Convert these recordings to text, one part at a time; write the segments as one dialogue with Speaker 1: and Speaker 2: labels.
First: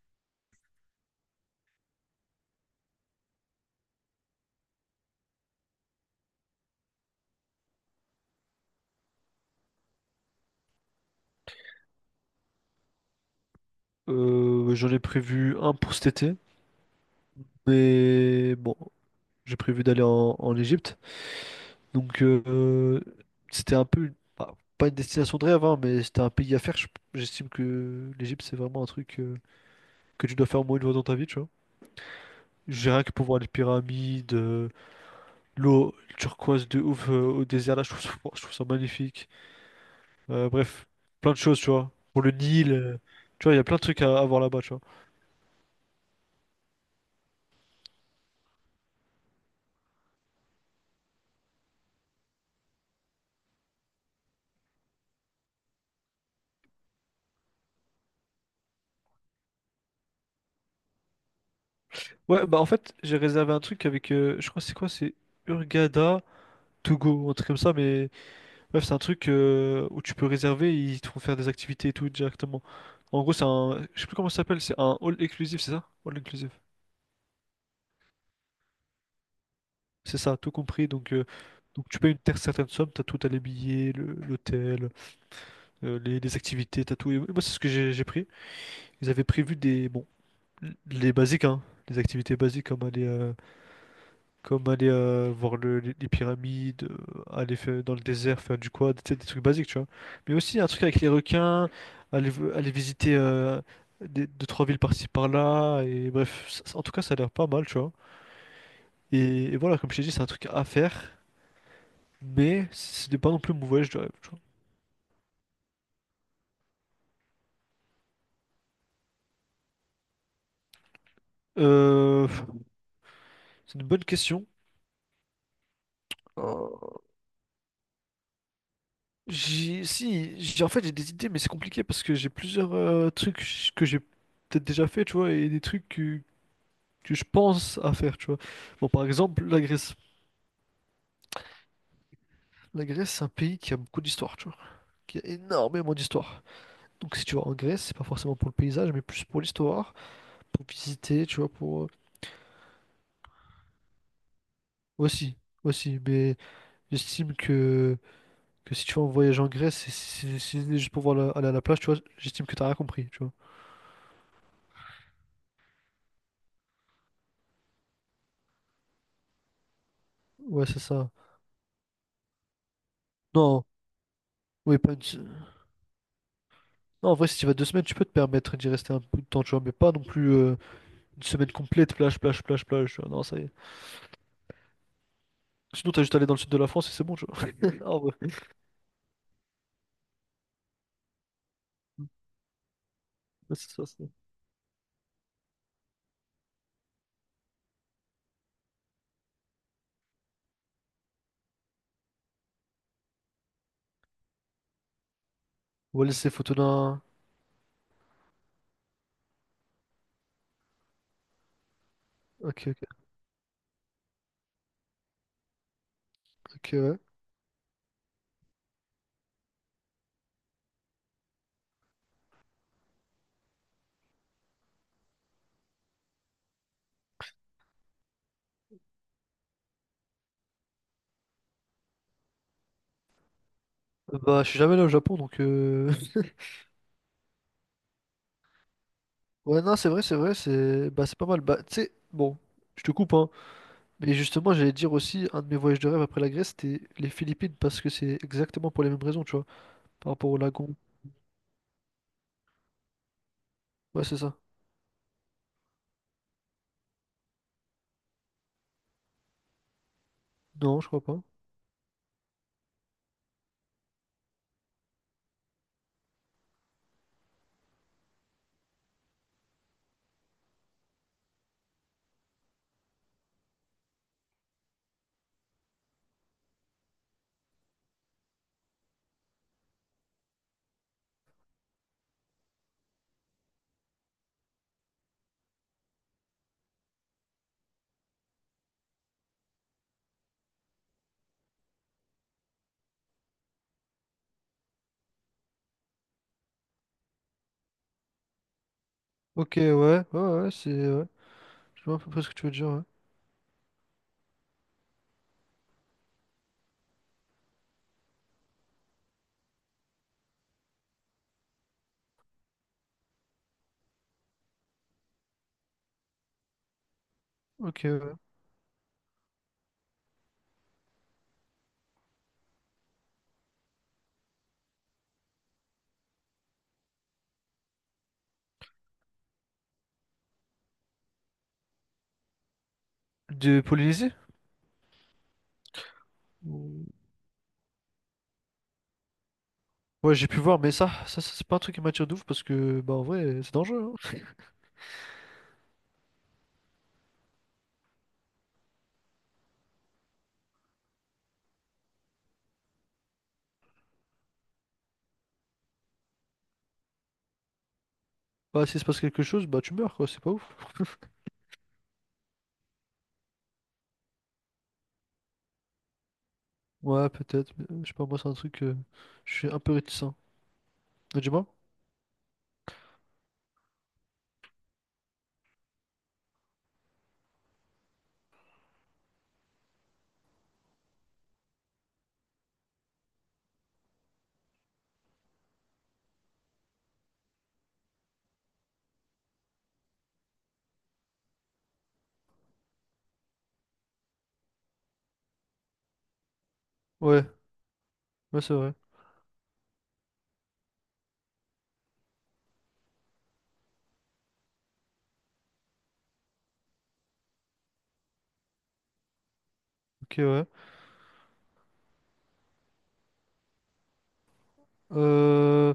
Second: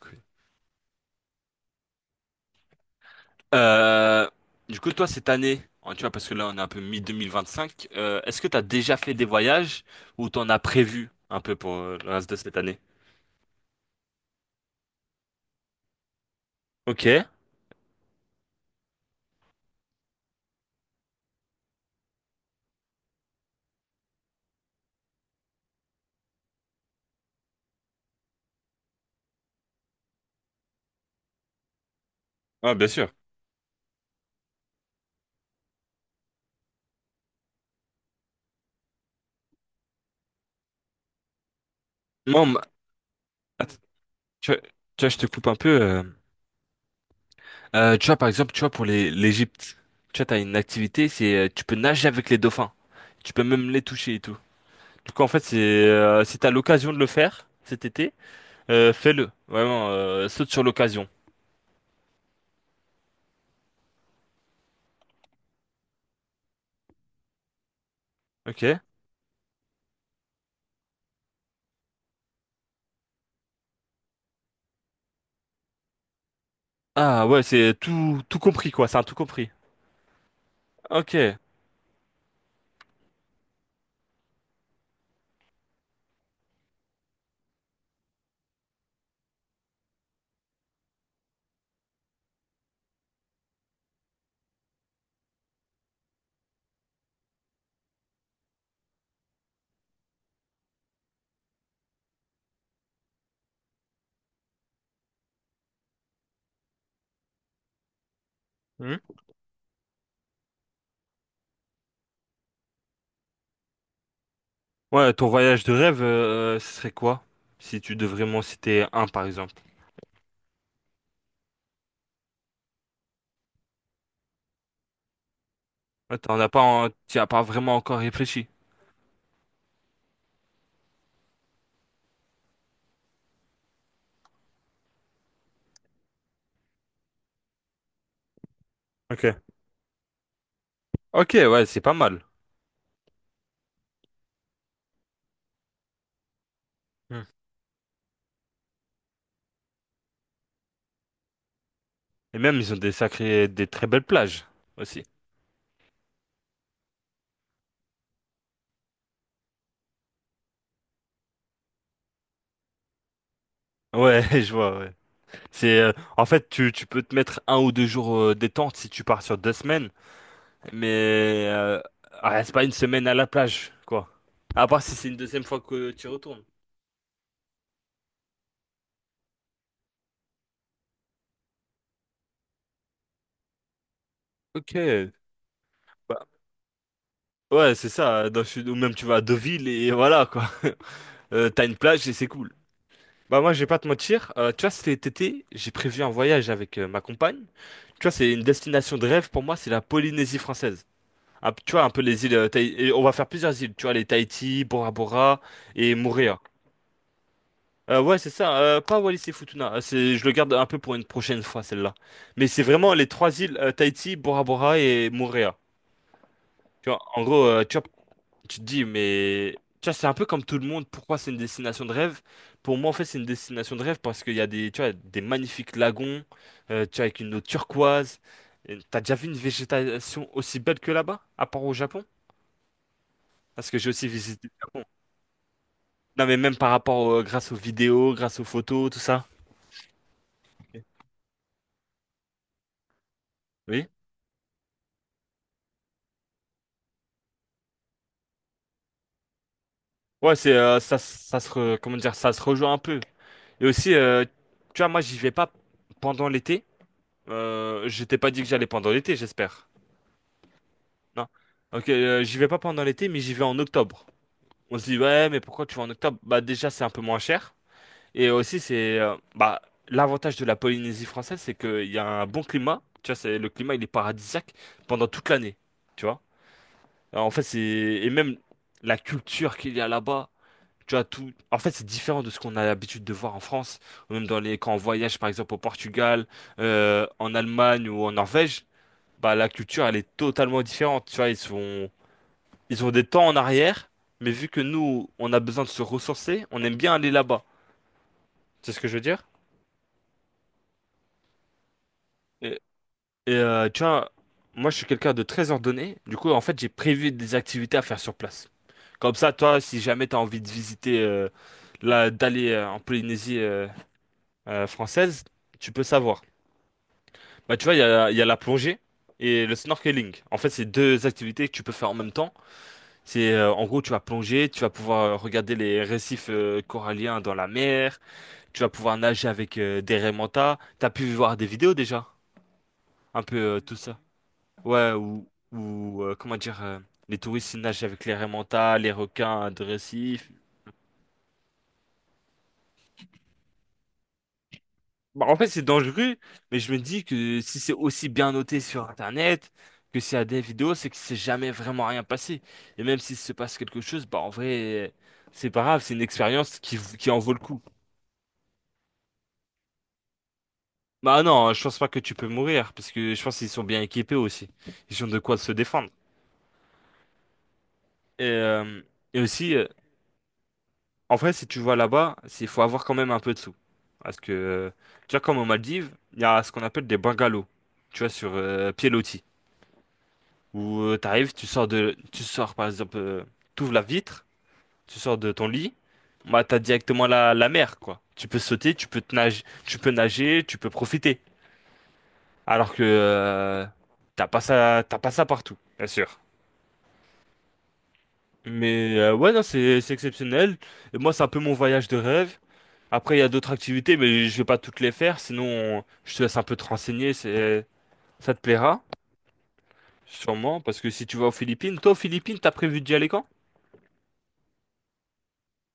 Speaker 1: Cool. Euh, du coup, toi, cette année, hein, tu vois, parce que là, on est un peu mi-2025, 2025, est-ce que tu as déjà fait des voyages ou t'en as prévu un peu pour le reste de cette année?
Speaker 2: J'en ai prévu un pour cet été,
Speaker 1: Ok.
Speaker 2: mais bon, j'ai prévu d'aller en Égypte. Donc euh, C'était un peu, bah, pas une destination de rêve, hein, mais c'était un pays à faire. J'estime que l'Égypte, c'est vraiment un truc que tu dois faire au moins une fois dans ta vie, tu vois.
Speaker 1: Ouais, bien
Speaker 2: J'ai rien
Speaker 1: sûr.
Speaker 2: que pour voir les pyramides, l'eau turquoise de ouf au désert, là, je trouve ça magnifique. Bref, plein de choses, tu vois. Pour le
Speaker 1: Moi, ma-
Speaker 2: Nil, tu vois, il y a plein
Speaker 1: Att-
Speaker 2: de trucs à voir
Speaker 1: tu
Speaker 2: là-bas,
Speaker 1: vois,
Speaker 2: tu vois.
Speaker 1: tu vois, je te coupe un peu. Tu vois, par exemple, tu vois, pour les l'Égypte, tu vois, t'as une activité, c'est tu peux nager avec les dauphins. Tu peux même les toucher et tout. Du coup, en fait, c'est si t'as l'occasion de le faire cet été, fais-le. Vraiment, saute sur l'occasion.
Speaker 2: Ouais, bah en fait, j'ai réservé un truc avec, je crois que c'est quoi, c'est Urgada to go, un truc comme ça, mais
Speaker 1: Ok.
Speaker 2: bref, c'est un truc où tu peux réserver, ils te font faire des activités et tout directement. En gros, c'est un, je sais plus comment ça s'appelle, c'est un all inclusive, c'est ça? All inclusive.
Speaker 1: Ah ouais, c'est tout, tout compris quoi, c'est un tout compris.
Speaker 2: C'est ça, tout compris, donc,
Speaker 1: Ok.
Speaker 2: euh, donc tu payes une certaine somme, t'as tout, t'as les billets, l'hôtel, les activités, t'as tout. Et moi, c'est ce que j'ai pris. Ils avaient prévu des, bon, les basiques, hein, les activités basiques comme aller voir les les pyramides, euh, dans le désert, faire du quad, tu sais, des trucs basiques, tu vois. Mais aussi un truc avec les requins, aller visiter deux, trois villes par-ci par-là, et bref, en tout cas, ça a l'air pas mal, tu vois.
Speaker 1: Hmm.
Speaker 2: Et voilà, comme je t'ai dit, c'est un truc à faire, mais ce n'est pas non plus mon voyage de rêve, tu vois.
Speaker 1: Ouais, ton voyage de rêve, ce serait quoi? Si tu devrais m'en citer un par exemple.
Speaker 2: Euh, c'est une bonne question.
Speaker 1: Ouais, t'en as pas,
Speaker 2: Euh,
Speaker 1: t'y as pas vraiment encore réfléchi.
Speaker 2: J'ai, si, j'ai, en fait, j'ai des idées, mais c'est compliqué parce que j'ai plusieurs trucs que j'ai peut-être déjà fait, tu vois, et des trucs que je pense à faire, tu vois. Bon, par
Speaker 1: Ok.
Speaker 2: exemple, la Grèce.
Speaker 1: Ok, ouais, c'est pas mal.
Speaker 2: La Grèce, c'est un pays qui a beaucoup d'histoire, tu vois. Qui a énormément d'histoire. Donc,
Speaker 1: Hmm.
Speaker 2: si tu vas en Grèce, c'est pas forcément pour le paysage, mais plus pour l'histoire, pour visiter, tu vois, pour...
Speaker 1: Et même ils ont des sacrés, des très belles plages aussi.
Speaker 2: Aussi, aussi. Mais j'estime que, que si tu vas en voyage en Grèce, si c'est juste pour voir aller à la plage, tu vois, j'estime que t'as rien compris, tu vois.
Speaker 1: Ouais, je vois. Ouais. C'est, en fait, tu peux te mettre 1 ou 2 jours détente si tu pars sur 2 semaines,
Speaker 2: Ouais, c'est ça.
Speaker 1: mais ah, reste pas une semaine à la
Speaker 2: Non,
Speaker 1: plage, quoi. À
Speaker 2: oui,
Speaker 1: part si
Speaker 2: pas une...
Speaker 1: c'est une
Speaker 2: se-
Speaker 1: deuxième fois que tu retournes.
Speaker 2: Non, en vrai, si tu vas deux semaines, tu peux te permettre d'y rester un peu de temps, tu vois, mais pas non plus, une semaine complète, plage, plage, plage, plage, tu vois. Non, ça y est.
Speaker 1: Ok.
Speaker 2: Sinon, t'as juste à
Speaker 1: Bah,
Speaker 2: aller dans le sud de la France et c'est bon, tu vois.
Speaker 1: ouais, c'est
Speaker 2: Ah ouais.
Speaker 1: ça, dans le sud, ou même tu vas à Deauville et voilà quoi. T'as une plage et c'est cool. Bah moi,
Speaker 2: Ouais,
Speaker 1: je vais
Speaker 2: c'est
Speaker 1: pas
Speaker 2: ça,
Speaker 1: te
Speaker 2: c'est ça.
Speaker 1: mentir, tu vois, cet été, j'ai prévu un voyage avec ma compagne. Tu vois, c'est une destination de rêve pour moi, c'est la Polynésie française. Un p- tu vois, un peu les îles, et on va faire plusieurs îles, tu vois, les Tahiti, Bora Bora et
Speaker 2: Wallis et
Speaker 1: Moorea.
Speaker 2: Futuna.
Speaker 1: Ouais, c'est ça, pas Wallis et Futuna, c'est, je le garde un peu pour une prochaine fois, celle-là. Mais c'est
Speaker 2: Ok, ok,
Speaker 1: vraiment les trois îles, Tahiti, Bora Bora et Moorea.
Speaker 2: ok,
Speaker 1: Tu vois,
Speaker 2: ouais.
Speaker 1: en gros, tu vois, tu te dis, mais tu vois, c'est un peu comme tout le monde. Pourquoi c'est une destination de rêve? Pour moi, en fait, c'est une destination de rêve parce qu'il y a des, tu vois, des magnifiques lagons, tu vois, avec une eau turquoise. Et t'as déjà vu une végétation aussi belle que là-bas, à part au Japon? Parce que j'ai aussi
Speaker 2: Bah,
Speaker 1: visité
Speaker 2: je
Speaker 1: le
Speaker 2: suis jamais allé
Speaker 1: Japon.
Speaker 2: au Japon, donc...
Speaker 1: Non, mais même par rapport, grâce aux vidéos, grâce aux photos, tout ça.
Speaker 2: Ouais, non, c'est vrai, c'est vrai, c'est...
Speaker 1: Ok.
Speaker 2: Bah, c'est pas mal. Bah, tu sais, bon, je te coupe, hein.
Speaker 1: Oui.
Speaker 2: Mais justement, j'allais dire aussi, un de mes voyages de rêve après la Grèce, c'était les Philippines, parce que c'est exactement pour les mêmes raisons, tu vois, par rapport
Speaker 1: Ouais,
Speaker 2: au
Speaker 1: c'est,
Speaker 2: lagon.
Speaker 1: comment dire, ça se rejoint un peu. Et aussi,
Speaker 2: Ouais, c'est ça.
Speaker 1: tu vois, moi, j'y vais pas pendant l'été. Je t'ai pas dit que j'allais pendant l'été, j'espère.
Speaker 2: Non, je crois pas.
Speaker 1: Non. Ok, j'y vais pas pendant l'été, mais j'y vais en octobre. On se dit, ouais, mais pourquoi tu vas en octobre? Bah déjà, c'est un peu moins cher. Et aussi, bah, l'avantage de la Polynésie française, c'est qu'il y a un bon climat. Tu vois, le climat, il est paradisiaque pendant toute l'année. Tu vois? Alors, en fait, et même la culture qu'il y a là-bas. Tu vois, en fait, c'est différent de ce qu'on a l'habitude de voir en France. Ou même quand on voyage, par exemple, au Portugal, en Allemagne ou en Norvège. Bah, la culture, elle est totalement différente. Tu vois, ils ont des temps en arrière, mais vu que nous, on a besoin de se ressourcer, on aime bien aller là-bas. C'est ce que je veux dire?
Speaker 2: Ok, ouais, ouais, ouais, c'est... Ouais. Je vois à peu près ce que tu veux
Speaker 1: Et,
Speaker 2: dire, ouais.
Speaker 1: et, tu vois, moi, je suis quelqu'un de très ordonné. Du coup, en fait, j'ai prévu des activités à faire sur place. Comme ça, toi, si jamais t'as envie de visiter, là, d'aller en Polynésie française, tu peux savoir. Bah, tu vois,
Speaker 2: Ok, ouais.
Speaker 1: il y a la plongée et le snorkeling. En fait, c'est deux activités que tu peux faire en même temps. C'est, en gros, tu vas plonger, tu vas pouvoir regarder les récifs coralliens dans la mer. Tu vas pouvoir nager avec des raimentas. T'as pu voir des vidéos déjà? Un peu
Speaker 2: De
Speaker 1: tout ça.
Speaker 2: Polynésie?
Speaker 1: Ouais, ou comment dire,
Speaker 2: Ou-
Speaker 1: les touristes ils nagent avec les raimentas, les requins de
Speaker 2: Ouais,
Speaker 1: récif.
Speaker 2: j'ai pu voir, mais ça, c'est pas un truc qui m'attire de ouf parce que, bah, en vrai, c'est dangereux. Hein.
Speaker 1: Bah, en fait, c'est dangereux, mais je me dis que si c'est aussi bien noté sur Internet, que s'il y a des vidéos, c'est que c'est jamais vraiment rien passé. Et même s'il se passe quelque chose, bah en vrai, c'est pas grave, c'est une expérience qui en vaut le coup.
Speaker 2: Bah, s'il se passe quelque chose, bah, tu meurs, quoi, c'est pas ouf.
Speaker 1: Bah non, je pense pas que tu peux mourir, parce que je pense qu'ils sont bien équipés aussi. Ils ont de quoi se défendre.
Speaker 2: Ouais, peut-être, mais, je sais pas, moi,
Speaker 1: Et,
Speaker 2: c'est un truc,
Speaker 1: euh, et
Speaker 2: je suis
Speaker 1: aussi,
Speaker 2: un peu réticent.
Speaker 1: en
Speaker 2: Ah,
Speaker 1: vrai, si
Speaker 2: dis-moi?
Speaker 1: tu vas là-bas, il faut avoir quand même un peu de sous. Parce que, tu vois, comme aux Maldives, il y a ce qu'on appelle des bungalows, tu vois, sur pied loti. Où t'arrives, tu sors par exemple, t'ouvres la vitre, tu sors de ton lit, bah t'as directement la mer, quoi. Tu peux sauter, tu peux nager, tu peux profiter. Alors que t'as pas ça partout, bien sûr.
Speaker 2: Ouais, ouais, c'est vrai.
Speaker 1: Mais ouais, non, c'est exceptionnel. Et moi, c'est un peu mon voyage de rêve. Après, il y a d'autres activités, mais je vais pas toutes les faire, sinon je te laisse un peu te renseigner, ça te plaira,
Speaker 2: Ok, ouais.
Speaker 1: sûrement, parce que si tu vas aux Philippines, toi aux Philippines, t'as prévu d'y aller quand?
Speaker 2: Euh,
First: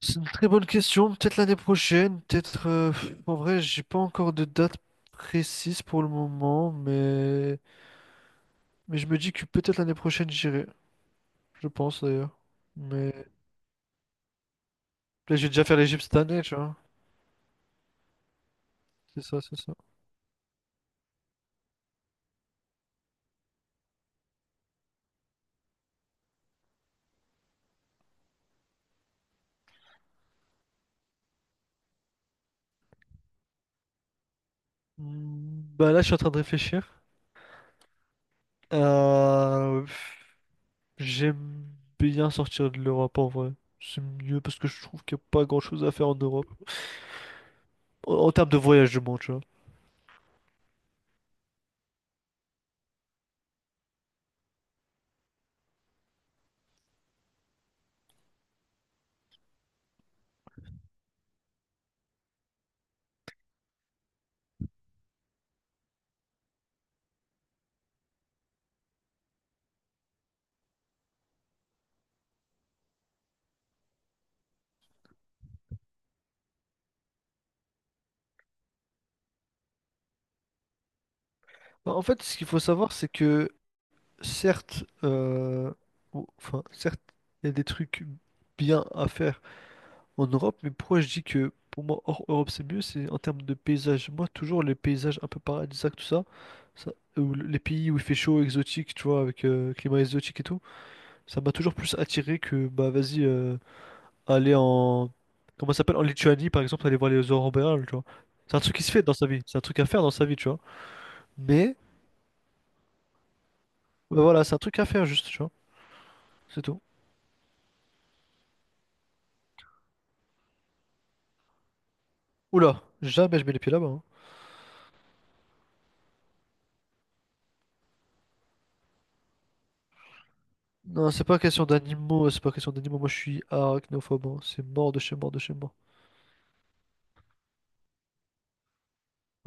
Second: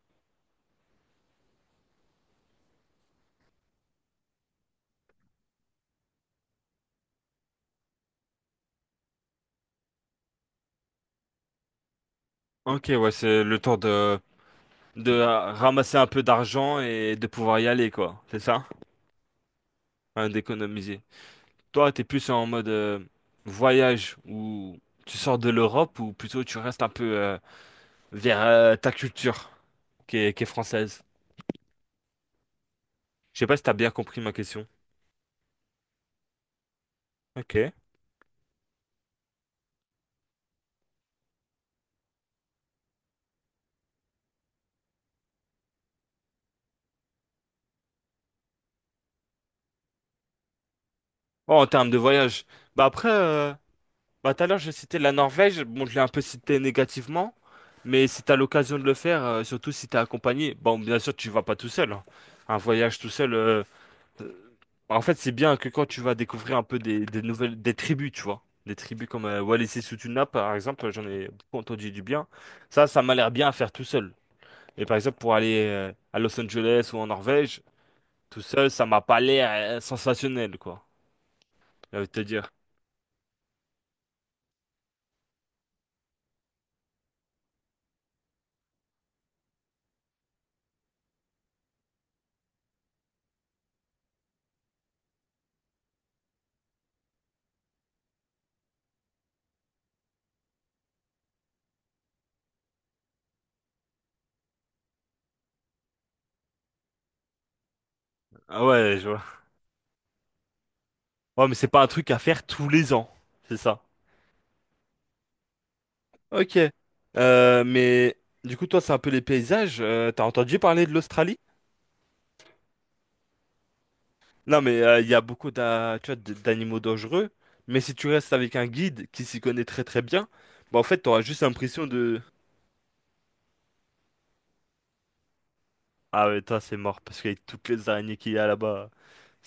Speaker 2: c'est une très bonne question, peut-être l'année prochaine, peut-être. En vrai, j'ai pas encore de date précise pour le moment, mais je me dis que peut-être l'année prochaine, j'irai. Je pense, d'ailleurs.
Speaker 1: Ok, ouais,
Speaker 2: Mais,
Speaker 1: c'est le temps de
Speaker 2: là, j'ai déjà fait
Speaker 1: ramasser
Speaker 2: l'Égypte
Speaker 1: un
Speaker 2: cette
Speaker 1: peu
Speaker 2: année, tu vois.
Speaker 1: d'argent et de pouvoir y aller, quoi, c'est ça?
Speaker 2: C'est ça, c'est ça.
Speaker 1: Hein, d'économiser. Toi, t'es plus en mode voyage, où tu sors de l'Europe, ou plutôt tu restes un peu vers ta culture, qui est française. Je sais pas si t'as bien compris ma question.
Speaker 2: Hmm, bah là, je suis en train de réfléchir.
Speaker 1: Ok.
Speaker 2: Euh, J'aime bien sortir de l'Europe en vrai. C'est mieux parce que je trouve qu'il n'y a pas grand-chose à faire en Europe. En termes de voyage, je monde tu vois.
Speaker 1: Oh, en termes de voyage. Bah après... euh, Bah, tout à l'heure, je citais la Norvège. Bon, je l'ai un peu cité négativement. Mais si t'as l'occasion de le faire, surtout si t'es accompagné, bon, bien sûr, tu vas pas tout seul, hein. Un voyage tout seul, euh, en fait, c'est bien que quand tu vas découvrir un peu des nouvelles, des tribus, tu vois. Des tribus comme Wallis et Futuna, par exemple, j'en ai beaucoup entendu du bien. Ça m'a l'air bien à faire tout seul. Et par exemple, pour aller à Los Angeles ou en Norvège, tout seul, ça m'a pas l'air sensationnel, quoi.
Speaker 2: Bah,
Speaker 1: J'ai
Speaker 2: en
Speaker 1: envie de te
Speaker 2: fait, ce qu'il
Speaker 1: dire.
Speaker 2: faut savoir, c'est que certes, euh, certes, il y a des trucs bien à faire en Europe, mais pourquoi je dis que pour moi, hors Europe, c'est mieux, c'est en termes de paysages. Moi, toujours les paysages un peu paradisiaques, tout ça, ou les pays où il fait chaud, exotique, tu vois, avec climat exotique et tout. Ça m'a toujours plus attiré que, bah vas-y, aller en... Comment ça s'appelle? En Lituanie, par exemple, aller voir les aurores boréales, tu vois. C'est un
Speaker 1: Ah
Speaker 2: truc qui se
Speaker 1: ouais,
Speaker 2: fait
Speaker 1: je
Speaker 2: dans
Speaker 1: vois.
Speaker 2: sa vie, c'est un truc à faire dans sa vie, tu vois.
Speaker 1: Ouais, mais c'est
Speaker 2: Mais,
Speaker 1: pas un truc à faire tous les ans. C'est ça.
Speaker 2: bah voilà, c'est un truc à faire juste, tu vois.
Speaker 1: Ok.
Speaker 2: C'est tout.
Speaker 1: Mais du coup, toi, c'est un peu les paysages. T'as entendu parler de l'Australie?
Speaker 2: Oula, jamais je mets les pieds là-bas. Hein.
Speaker 1: Non, mais il y a beaucoup tu vois, d'animaux dangereux. Mais si tu restes avec un guide qui s'y connaît très très bien, bah en fait,
Speaker 2: Non,
Speaker 1: t'auras
Speaker 2: c'est pas
Speaker 1: juste
Speaker 2: question
Speaker 1: l'impression.
Speaker 2: d'animaux, c'est pas question d'animaux. Moi, je suis arachnophobe, hein. C'est mort de chez mort de chez mort.
Speaker 1: Ah ouais, toi, c'est mort, parce qu'avec toutes les araignées qu'il y a là-bas,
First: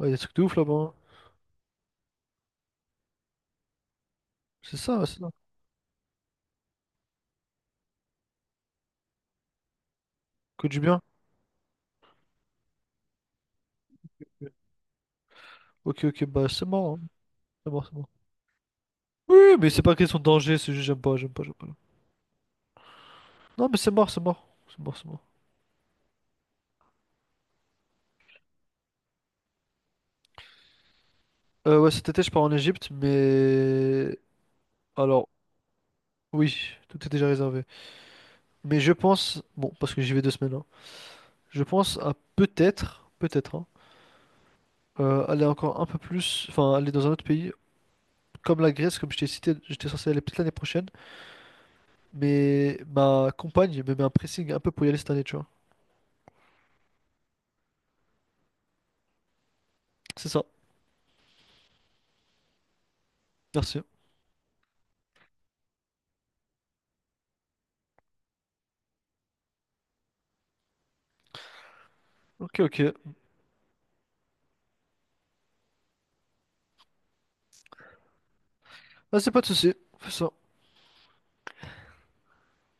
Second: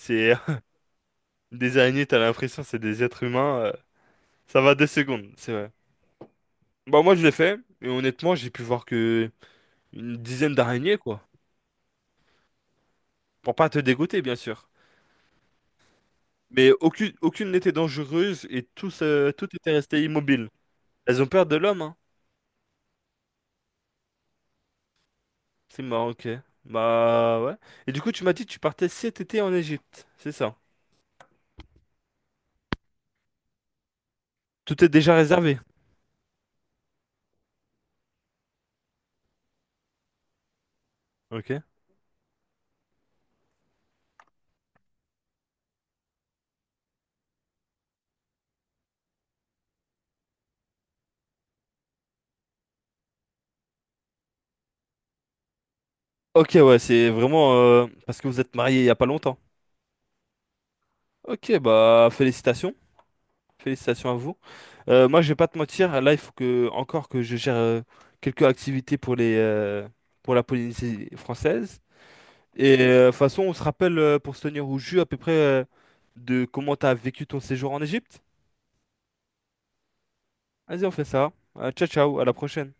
Speaker 2: Ouais, y a des trucs de ouf là-bas. Hein.
Speaker 1: Des araignées, t'as l'impression c'est des êtres humains. Ça va
Speaker 2: C'est
Speaker 1: deux
Speaker 2: ça, c'est ça.
Speaker 1: secondes, c'est vrai. Bah moi, je l'ai fait, et honnêtement, j'ai pu voir que une dizaine
Speaker 2: Que du
Speaker 1: d'araignées,
Speaker 2: bien.
Speaker 1: quoi. Pour pas te dégoûter, bien sûr.
Speaker 2: Ok, ok, bah c'est
Speaker 1: Mais
Speaker 2: mort, hein.
Speaker 1: aucune, aucune
Speaker 2: C'est
Speaker 1: n'était
Speaker 2: mort, c'est mort.
Speaker 1: dangereuse et tout
Speaker 2: Oui, mais
Speaker 1: était
Speaker 2: c'est pas
Speaker 1: resté
Speaker 2: question de
Speaker 1: immobile.
Speaker 2: danger, c'est juste j'aime pas,
Speaker 1: Elles ont
Speaker 2: j'aime pas,
Speaker 1: peur
Speaker 2: j'aime
Speaker 1: de
Speaker 2: pas.
Speaker 1: l'homme, hein.
Speaker 2: Non, mais c'est mort, c'est mort. C'est mort, c'est mort.
Speaker 1: C'est marrant, ok. Bah ouais. Et du coup, tu m'as dit que tu partais cet été en Égypte, c'est ça?
Speaker 2: Ouais, cet été, je pars en Égypte, mais...
Speaker 1: Tout est déjà
Speaker 2: Alors,
Speaker 1: réservé.
Speaker 2: oui, tout est déjà réservé. Mais je pense, bon, parce que j'y vais deux semaines, hein,
Speaker 1: Ok.
Speaker 2: je pense à peut-être, hein, aller encore un peu plus, enfin, aller dans un autre pays, comme la Grèce, comme je t'ai cité, j'étais censé aller peut-être l'année prochaine, mais ma compagne me met un pressing un peu pour y aller cette année, tu vois.
Speaker 1: Ok, ouais, c'est vraiment parce que vous êtes mariés il y a pas longtemps.
Speaker 2: C'est ça,
Speaker 1: Ok, bah félicitations,
Speaker 2: merci.
Speaker 1: félicitations à vous. Moi, je vais pas te mentir, là, il faut que encore que je gère quelques activités pour les pour la Polynésie française.
Speaker 2: Ok,
Speaker 1: Et
Speaker 2: ok.
Speaker 1: de toute façon, on se rappelle pour se tenir au jus à peu près de comment tu as vécu ton séjour en Égypte.
Speaker 2: Ah, c'est pas de souci, fais ça.
Speaker 1: Vas-y, on fait ça. Ciao, ciao, à la prochaine.